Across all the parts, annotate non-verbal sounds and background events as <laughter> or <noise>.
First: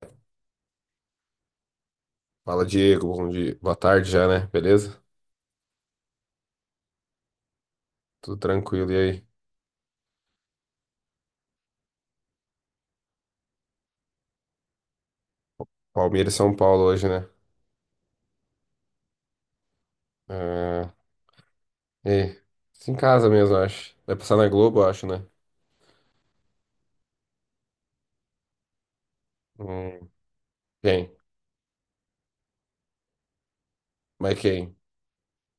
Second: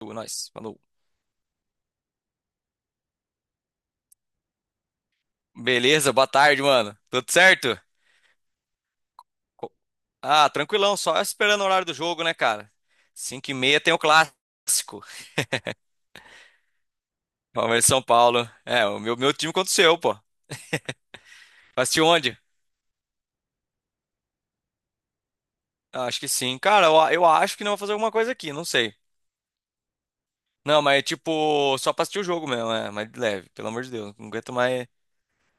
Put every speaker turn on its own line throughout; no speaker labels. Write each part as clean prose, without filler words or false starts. Nós, falou.
Fala, Diego. Bom dia. Boa tarde já, né? Beleza?
Beleza, boa tarde, mano. Tudo certo?
Tudo tranquilo. E aí?
Co- Ah, tranquilão, só esperando o horário do jogo, né, cara? 5:30 tem o clássico.
Palmeiras e São Paulo hoje, né?
Palmeiras e São Paulo. É, o meu time contra o seu, pô.
Ah,
Vai assistir
e
onde?
em casa mesmo, eu acho. Vai passar na Globo, eu acho, né?
Ah, acho que sim. Cara, eu acho que não vou fazer alguma coisa aqui, não sei.
Hum,
Não, mas
Quem?
tipo, só pra assistir o jogo mesmo, é, mas de leve, pelo amor de Deus. Não
Mas
aguento
quem?
mais.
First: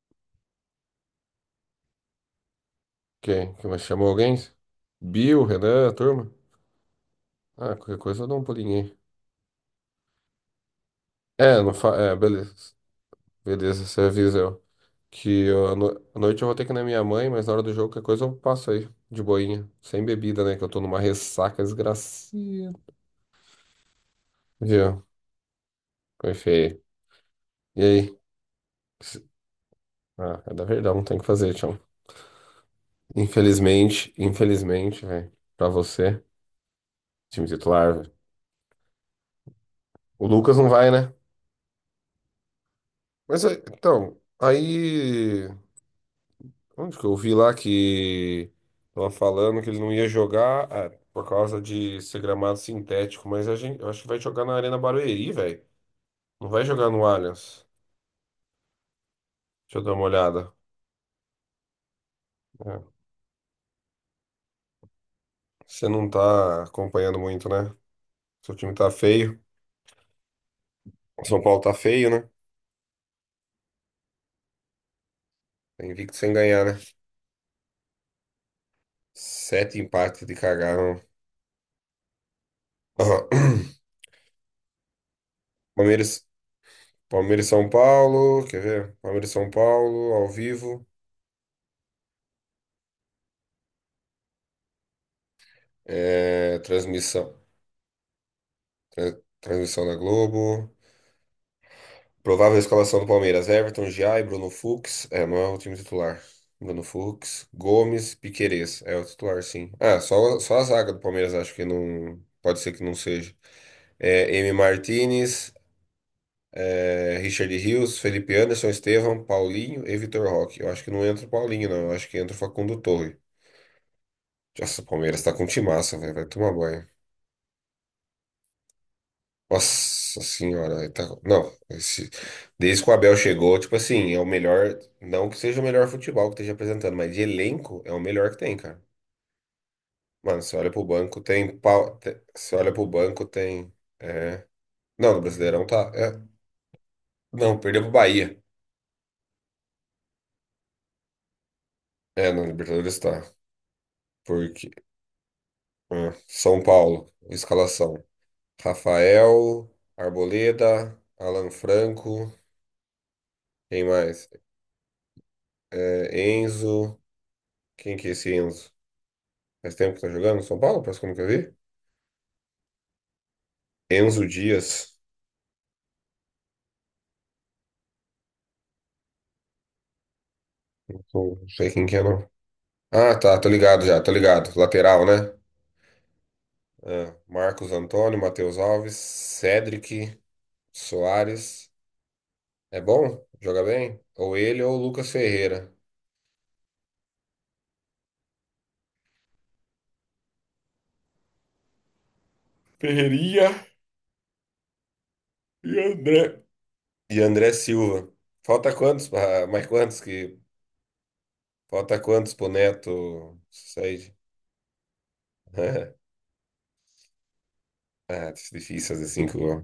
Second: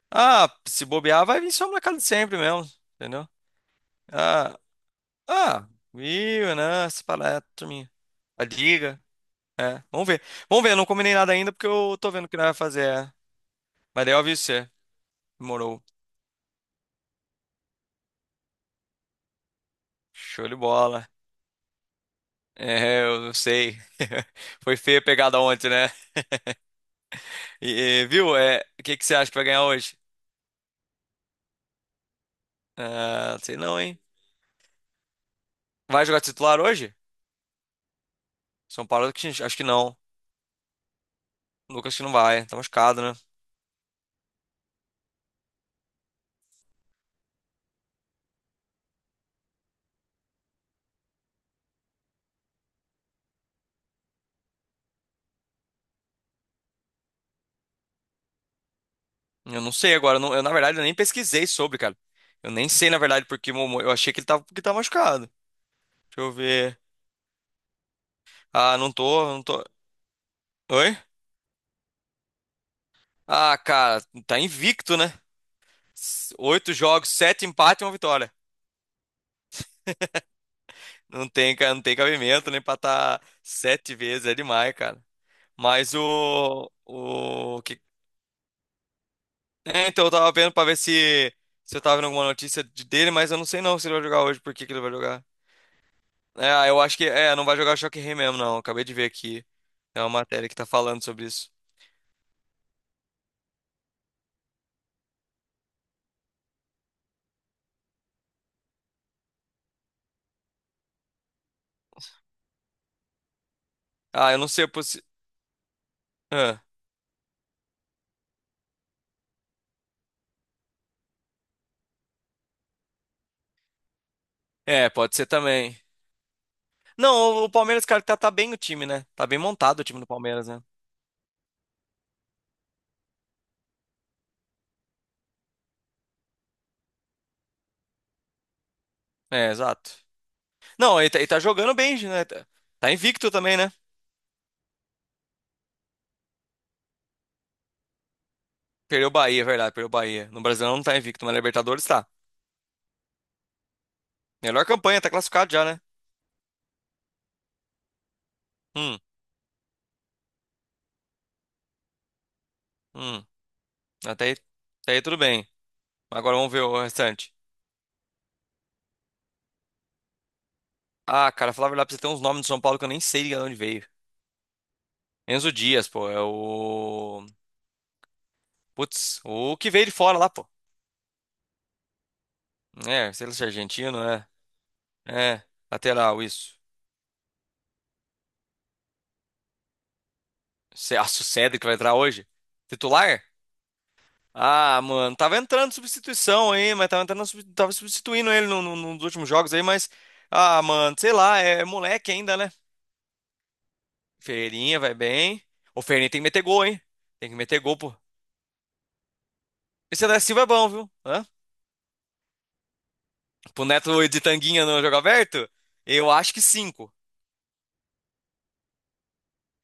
Ah, se bobear, vai vir só na casa de sempre mesmo, entendeu?
Quem? Quem mais chamou alguém?
Ah,
Bill,
ah,
Renan, a turma?
Viu, né? Essa palestra,
Ah,
minha.
qualquer coisa eu dou um
A
pulinho aí.
liga. É, vamos ver. Vamos ver, eu não combinei nada ainda
É,
porque
não fa...
eu tô
é,
vendo o que nós vai
beleza.
fazer. É.
Beleza, você
Mas daí eu
avisa
aviso
eu.
você.
Que eu, à
Demorou.
no- à noite eu vou ter que ir na minha mãe, mas na hora do jogo, qualquer coisa eu passo aí, de boinha. Sem bebida,
Show
né?
de
Que eu tô numa
bola.
ressaca desgracia.
É, eu não sei. <laughs> Foi feia
Viu?
a pegada ontem, né?
Foi feio. E
E,
aí?
Viu? É, o que que você acha que vai ganhar hoje?
Ah, é da Verdão, tem que fazer, Tião.
Ah, não sei não, hein?
Infelizmente, infelizmente, velho, pra
Vai jogar
você,
titular hoje?
time titular, velho.
São Paulo, acho que não.
O Lucas não vai, né?
Lucas que não vai. Tá machucado, né?
Mas, é, então, aí, onde que eu vi lá que tava falando que ele não ia jogar, por causa de ser gramado sintético, mas a gente, eu acho que vai jogar na Arena Barueri, velho. Não vai jogar no Allianz.
Eu não
Deixa eu dar
sei
uma
agora. Eu não- eu, Na
olhada.
verdade, eu nem pesquisei sobre, cara. Eu nem
É.
sei, na verdade, porque eu achei que tava machucado.
Você não
Deixa eu
tá
ver.
acompanhando muito, né? Seu time
Ah,
tá
não tô,
feio.
não tô. Oi?
O São Paulo tá feio, né?
Ah, cara, tá invicto, né?
Tá invicto sem ganhar,
Oito
né?
jogos, sete empates e uma vitória.
Sete empates de cagaram.
Não tem, não tem cabimento, nem pra estar
<coughs>
sete vezes é demais, cara.
<clears throat>
Mas
Palmeiras,
o,
Palmeiras e
o
São
que,
Paulo, quer ver? Palmeiras e São
é, então eu
Paulo, ao
tava vendo pra ver
vivo.
se, se eu tava vendo alguma notícia dele, mas eu não sei não se ele vai jogar hoje, por que que ele vai jogar. É,
É,
ah, eu acho que, é,
transmissão.
não vai jogar Choque Rei mesmo, não. Acabei de ver
Tra-
aqui.
transmissão da
É uma matéria que tá
Globo.
falando sobre isso.
Provável escalação do Palmeiras. Everton, Giai, Bruno Fux. É, não é o time titular. Bruno Fux, Gomes, Piquerez. É o titular, sim. Ah, só a zaga do Palmeiras acho que não. Pode ser que não seja.
Ah,
É,
eu não
M.
sei.
Martinez.
Ah,
É, Richard Rios, Felipe Anderson, Estevão, Paulinho e Vitor Roque. Eu acho que não entra o Paulinho, não. Eu acho que entra o Facundo Torre. Nossa, o
é, pode
Palmeiras
ser
tá com
também.
timaça, velho. Vai tomar banho.
Não, o Palmeiras, cara, tá bem o time, né? Tá bem montado o time do
Nossa
Palmeiras, né?
senhora, aí tá. Não, esse. Desde que o Abel chegou, tipo assim, é o melhor. Não que seja o melhor futebol que esteja apresentando, mas de elenco é o melhor que tem, cara.
É, exato.
Mano, você olha pro
Não, ele tá,
banco,
ele tá
tem.
jogando bem, né? Tá
Você olha pro
tá
banco,
invicto também, né?
tem. É. Não, no Brasileirão tá. É, não, perdeu pro Bahia.
Perdeu o Bahia, é verdade, perdeu o Bahia. No Brasileirão não tá invicto, mas na Libertadores tá.
É, no Libertadores tá.
Melhor
Porque.
campanha, tá classificado já, né?
Ah, São Paulo, escalação.
Hum,
Rafael, Arboleda, Alan Franco,
hum.
quem
Até
mais?
aí, até aí tudo bem.
É,
Agora vamos ver o
Enzo,
restante.
quem que é esse Enzo? Faz tempo que tá jogando no São Paulo? Parece que eu nunca
Ah, cara,
vi.
falar a verdade pra você, tem uns nomes do São Paulo que eu nem sei de onde veio.
Enzo Dias,
Enzo Dias, pô, é o. Putz, o que veio de fora lá, pô.
não sei quem que é não.
É,
Ah,
sei lá
tá,
se é
tô ligado já,
argentino,
tô
né?
ligado. Lateral, né?
É, lateral, isso.
Ah, Marcos Antônio, Matheus Alves, Cedric,
Nossa, o Cedric
Soares.
vai entrar hoje?
É
Titular?
bom? Joga bem? Ou ele ou
Ah,
o Lucas
mano, tava
Ferreira.
entrando substituição aí, mas tava entrando, tava substituindo ele nos últimos jogos aí, mas. Ah, mano, sei lá, é moleque ainda, né?
Ferreirinha
Ferreirinha vai bem.
e
O Ferreirinha tem que meter
André.
gol, hein?
E
Tem que
André
meter gol, pô.
Silva. Falta quantos? Mais quantos
Esse da
que.
Silva é bom, viu? Hã?
Falta quantos pro Neto
Pro Neto
sair?
de Tanguinha no jogo aberto?
<laughs>
Eu acho que cinco.
Ah, tá difícil fazer cinco gols.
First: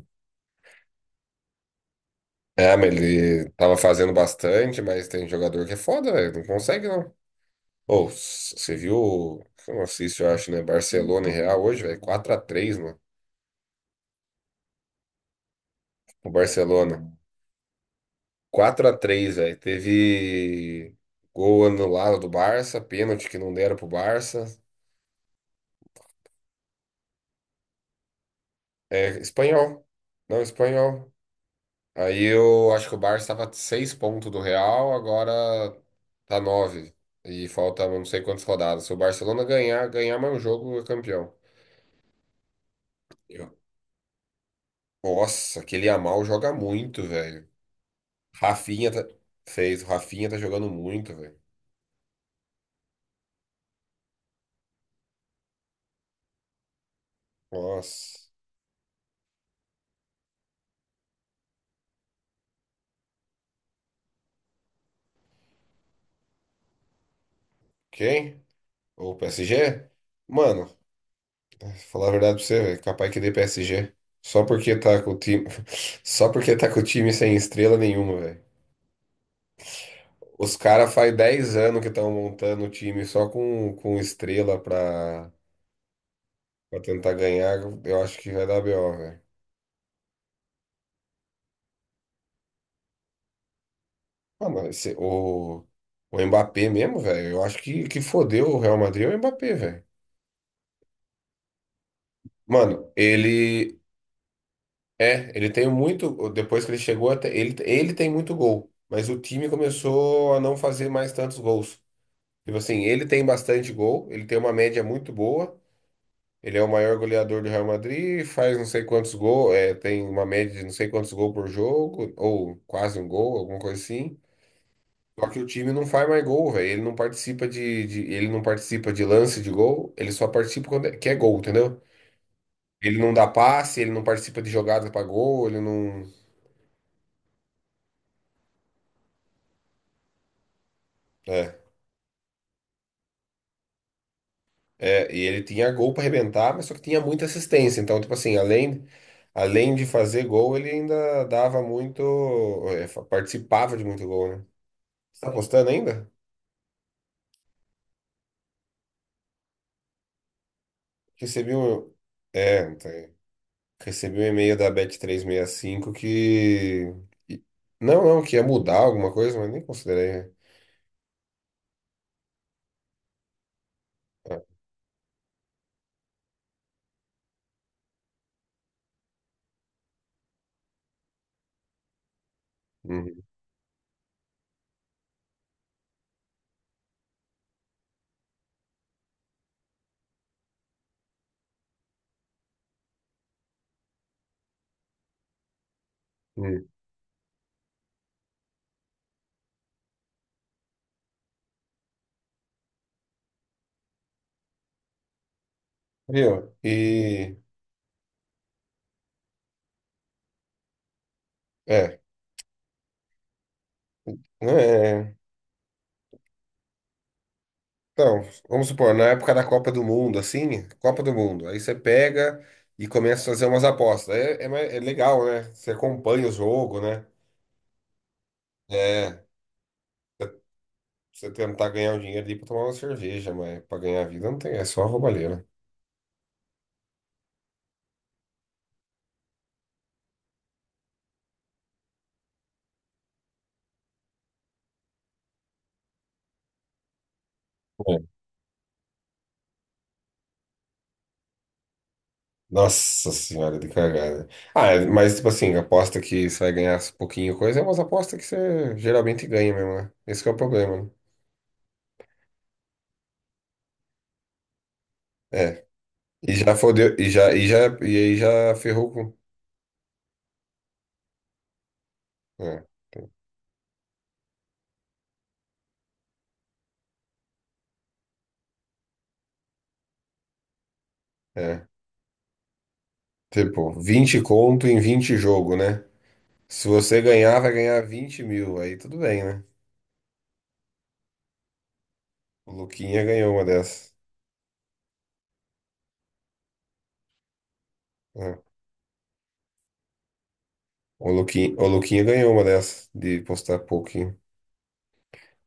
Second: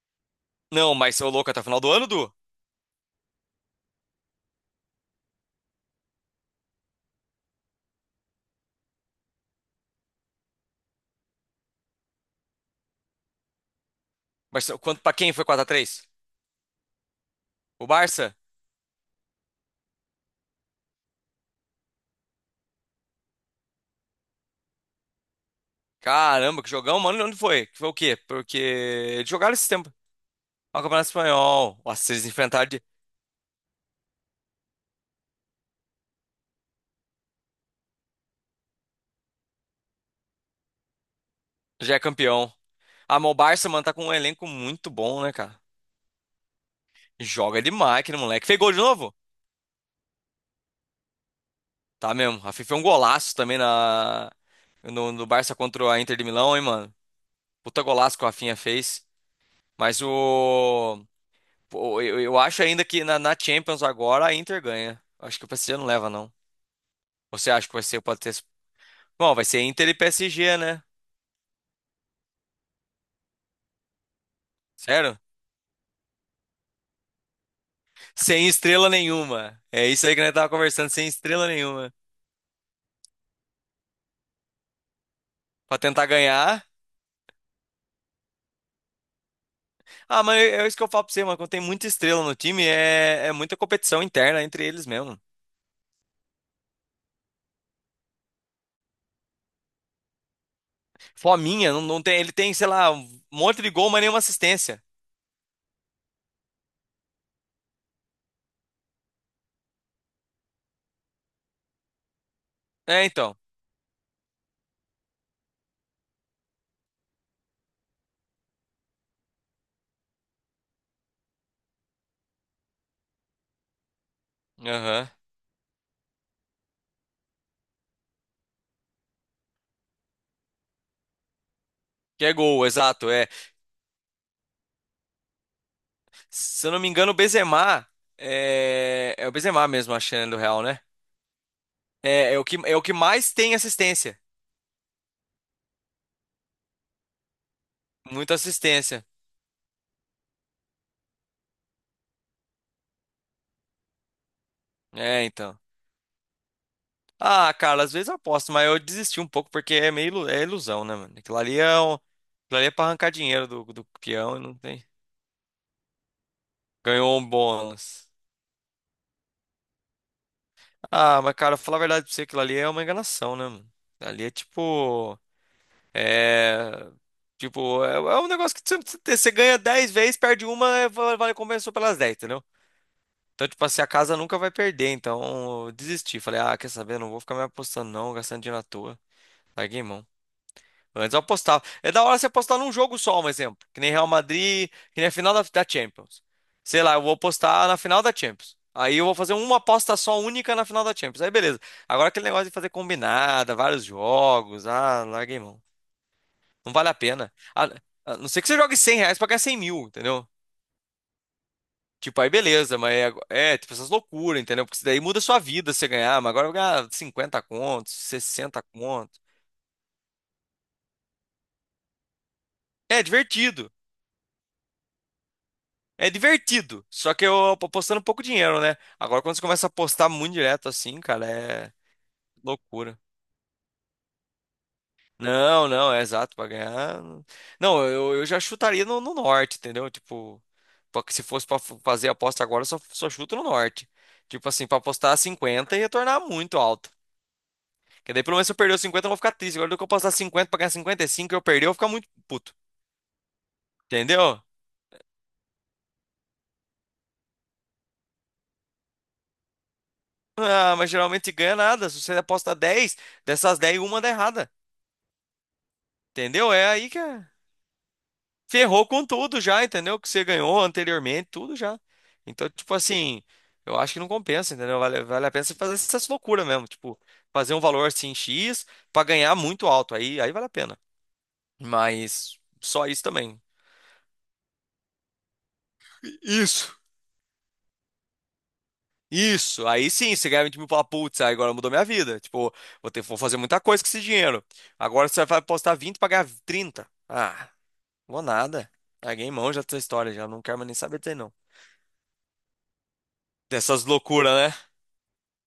Não, mas ô louco, até o final do ano, Du?
É, mas ele tava fazendo bastante, mas tem jogador que é foda, velho. Não consegue, não. Ou, você viu. Não assisto, eu acho, né? Barcelona e Real hoje, velho. 4-3, mano.
Mas quanto pra quem foi 4-3?
O Barcelona.
O Barça?
4-3, velho. Teve gol anulado do Barça, pênalti que não deram pro Barça.
Caramba, que jogão, mano. Onde foi? Que foi o quê? Porque
É,
eles jogaram esse
espanhol.
tempo.
Não,
Ó, o Campeonato
espanhol.
Espanhol. Nossa,
Aí
eles enfrentaram.
eu acho que o Barça estava 6 pontos do Real, agora tá nove. E falta não sei quantas rodadas. Se o Barcelona ganhar, mais um jogo, é campeão.
Já é campeão. Ah, mas o
Eu-
Barça, mano, tá com um elenco muito bom, né, cara?
Nossa, aquele Yamal joga muito, velho.
Joga demais aquele moleque. Fez gol de
Rafinha tá.
novo?
Fez, o Rafinha tá jogando muito, velho.
Tá mesmo. A FIFA é um golaço também no Barça contra a Inter de Milão, hein, mano? Puta golaço que o
Nossa.
Rafinha fez. Mas pô, eu acho ainda que na Champions agora a Inter ganha. Acho que o PSG não leva, não. Você acha que vai ser. Pode ter.
Quem? O
Bom, vai ser
PSG?
Inter e PSG,
Mano,
né?
falar a verdade pra você, velho, capaz que dê PSG. Só porque tá com o
Sério?
time, <laughs> só porque tá com o time sem estrela nenhuma, velho.
Sem estrela nenhuma. É isso aí que nós tava
Os
conversando,
caras
sem
faz
estrela
10 anos que
nenhuma.
estão montando o time só com estrela pra,
Pra tentar ganhar.
pra tentar ganhar. Eu acho que vai dar BO, velho.
Ah, mas é isso que eu falo pra você, mano. Quando tem muita estrela no time, é muita competição interna
Mano,
entre eles mesmo.
o Mbappé mesmo, velho. Eu acho que fodeu o Real Madrid é o Mbappé, velho.
Fominha, não, não tem, ele tem, sei
Mano,
lá, um monte de
ele.
gol, mas nenhuma assistência.
É, ele tem muito. Depois que ele chegou, até, ele tem muito gol. Mas o time começou a não fazer mais tantos gols. Tipo assim, ele
É,
tem
então.
bastante gol, ele tem uma média muito boa. Ele é o maior goleador do Real Madrid, faz não sei quantos gols, é, tem uma média de não sei quantos gols por jogo, ou quase um gol, alguma coisa assim.
Aham.
Só que o time não faz mais gol, velho. Ele não participa ele não participa de lance de gol, ele só participa quando é, que é gol, entendeu?
Que é gol,
Ele
exato.
não dá
É.
passe, ele não participa de jogada pra gol, ele não.
Se eu não me engano, é o Benzema mesmo, a chance do Real, né?
É,
É é o que mais tem assistência.
e ele tinha gol pra arrebentar, mas só que tinha muita assistência. Então, tipo
Muita
assim, além,
assistência.
além de fazer gol, ele ainda dava muito. É, participava de muito gol, né? Você
É,
tá
então.
apostando ainda?
Ah, cara, às vezes eu aposto, mas eu desisti um pouco porque é meio é ilusão, né, mano? Aquilo
Recebi
ali é,
um.
um, aquilo
É,
ali é
não
pra arrancar
tem.
dinheiro do
Recebi um
peão e não
e-mail da
tem.
Bet365 que.
Ganhou um
que- Não,
bônus.
não, que ia mudar alguma coisa, mas nem considerei, né?
Ah, mas cara, falar a verdade pra você, aquilo ali é uma enganação, né, mano? Ali é tipo. É. Tipo, é um negócio que você ganha 10 vezes, perde uma, vale compensou pelas 10 entendeu?
Uhum,
Então, tipo assim, a casa nunca vai perder. Então, eu desisti. Falei, ah, quer saber? Não vou ficar me apostando, não, gastando dinheiro à toa. Larguei mão. Antes eu apostava. É da hora você apostar num jogo só, um exemplo. Que nem Real Madrid, que nem a final da Champions.
uhum.
Sei lá, eu vou apostar na final da Champions. Aí eu vou fazer uma aposta só única na final da Champions. Aí beleza. Agora aquele negócio de fazer combinada, vários jogos. Ah, larguei mão.
Viu?
Não vale a pena.
E.
A não ser que você jogue R$ 100 pra ganhar 100 mil, entendeu?
É.
Tipo, aí beleza, mas tipo essas loucuras,
Não
entendeu? Porque isso
é.
daí
É.
muda a sua vida se você ganhar. Mas agora eu vou ganhar 50 contos,
Então,
60
vamos supor, na
contos.
época da Copa do Mundo, assim, Copa do Mundo, aí você pega e
É
começa a fazer umas
divertido.
apostas. É legal, né? Você
É
acompanha o jogo,
divertido,
né?
só que eu apostando pouco dinheiro, né? Agora
É.
quando você começa a apostar muito
Você
direto assim, cara,
você tentar
é
ganhar o dinheiro ali pra tomar uma
loucura.
cerveja, mas pra ganhar a vida não tem, é só roubalheira.
Não, não, é exato, pra ganhar. Não, eu já chutaria no norte, entendeu? Tipo, pra que se fosse pra fazer a aposta agora, eu só chuto no norte. Tipo assim, pra apostar 50 e retornar muito alto. Porque daí pelo menos se eu perder os 50, eu vou ficar triste. Agora do que eu apostar 50 pra ganhar 55, e eu perder, eu vou ficar muito puto.
Nossa senhora, de cagada.
Entendeu?
Ah, é, mas tipo assim, aposta que você vai ganhar pouquinho coisa, é umas apostas que você geralmente ganha mesmo, né? Esse que é o
Ah,
problema, né?
mas geralmente ganha nada. Se você aposta 10 dessas 10, uma dá errada.
É. E
Entendeu?
já
É aí
fodeu,
que é.
e aí já
Ferrou
ferrou
com
com.
tudo já, entendeu? Que você ganhou anteriormente, tudo já. Então,
É,
tipo assim, eu acho que não compensa, entendeu? Vale a pena você fazer essas loucuras mesmo, tipo, fazer um valor assim X pra ganhar muito alto, aí vale a pena.
é.
Mas só isso também.
Tipo, 20 conto em 20 jogo, né? Se
Isso.
você ganhar, vai ganhar 20 mil. Aí tudo bem, né?
Isso, aí sim, você ganha 20 mil e fala, putz, aí agora mudou minha vida.
O
Tipo, vou ter,
Luquinha
vou
ganhou
fazer
uma
muita coisa com
dessas.
esse dinheiro. Agora você vai apostar 20 pra ganhar 30. Ah, vou
É.
nada. Larguei mão já dessa história, já não quero mais nem saber
O
disso aí, não.
Luquinha, o Luquinha ganhou uma dessas de postar
Dessas
pouquinho.
loucuras.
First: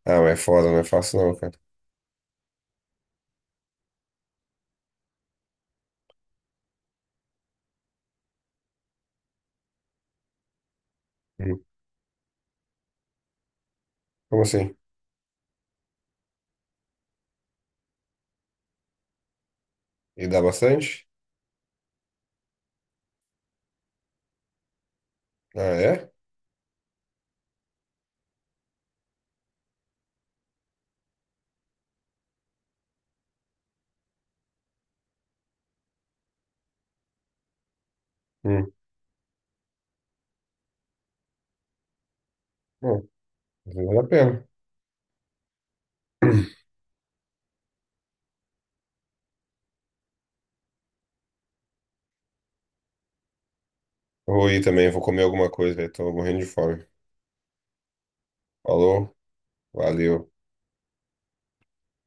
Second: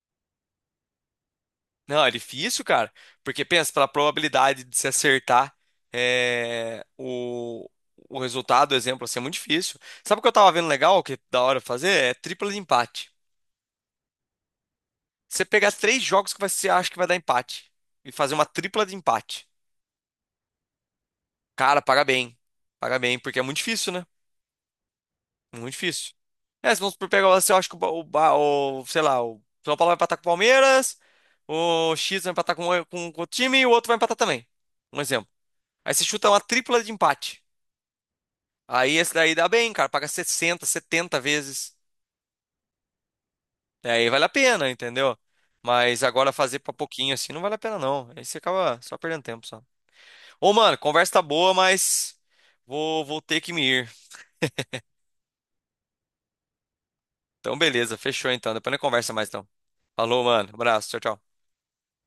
Ah, mas é foda, não é fácil não, cara.
Não, é difícil, cara. Porque pensa, pela probabilidade de se acertar é, o resultado, o exemplo, assim, é muito difícil. Sabe o que eu tava vendo legal, que é da hora
Hum.
fazer? É tripla de empate.
Como assim?
Você pegar três jogos que você acha que vai dar empate e fazer uma tripla de empate.
E dá bastante?
Cara, paga bem. Paga bem, porque é muito difícil, né?
Ah,
Muito
é?
difícil. É, se vamos por pegar, você acha que sei lá, o São Paulo vai empatar com o Palmeiras, o X vai empatar com o time e o outro vai empatar também. Um exemplo. Aí você chuta uma tripla de empate.
Hum.
Aí esse daí dá bem, cara. Paga 60, 70 vezes.
Bom, às vezes
É,
vale a
aí vale a
pena.
pena, entendeu? Mas agora fazer
<clears throat>
pra pouquinho assim não vale a pena, não. Aí você acaba só perdendo tempo só. Ô, mano, conversa tá boa, mas vou ter que me ir.
Vou ir também, vou comer alguma coisa, velho. Tô morrendo de fome.
Então, beleza. Fechou então. Depois a gente
Falou,
conversa mais então. Falou,
valeu.
mano. Abraço. Tchau, tchau.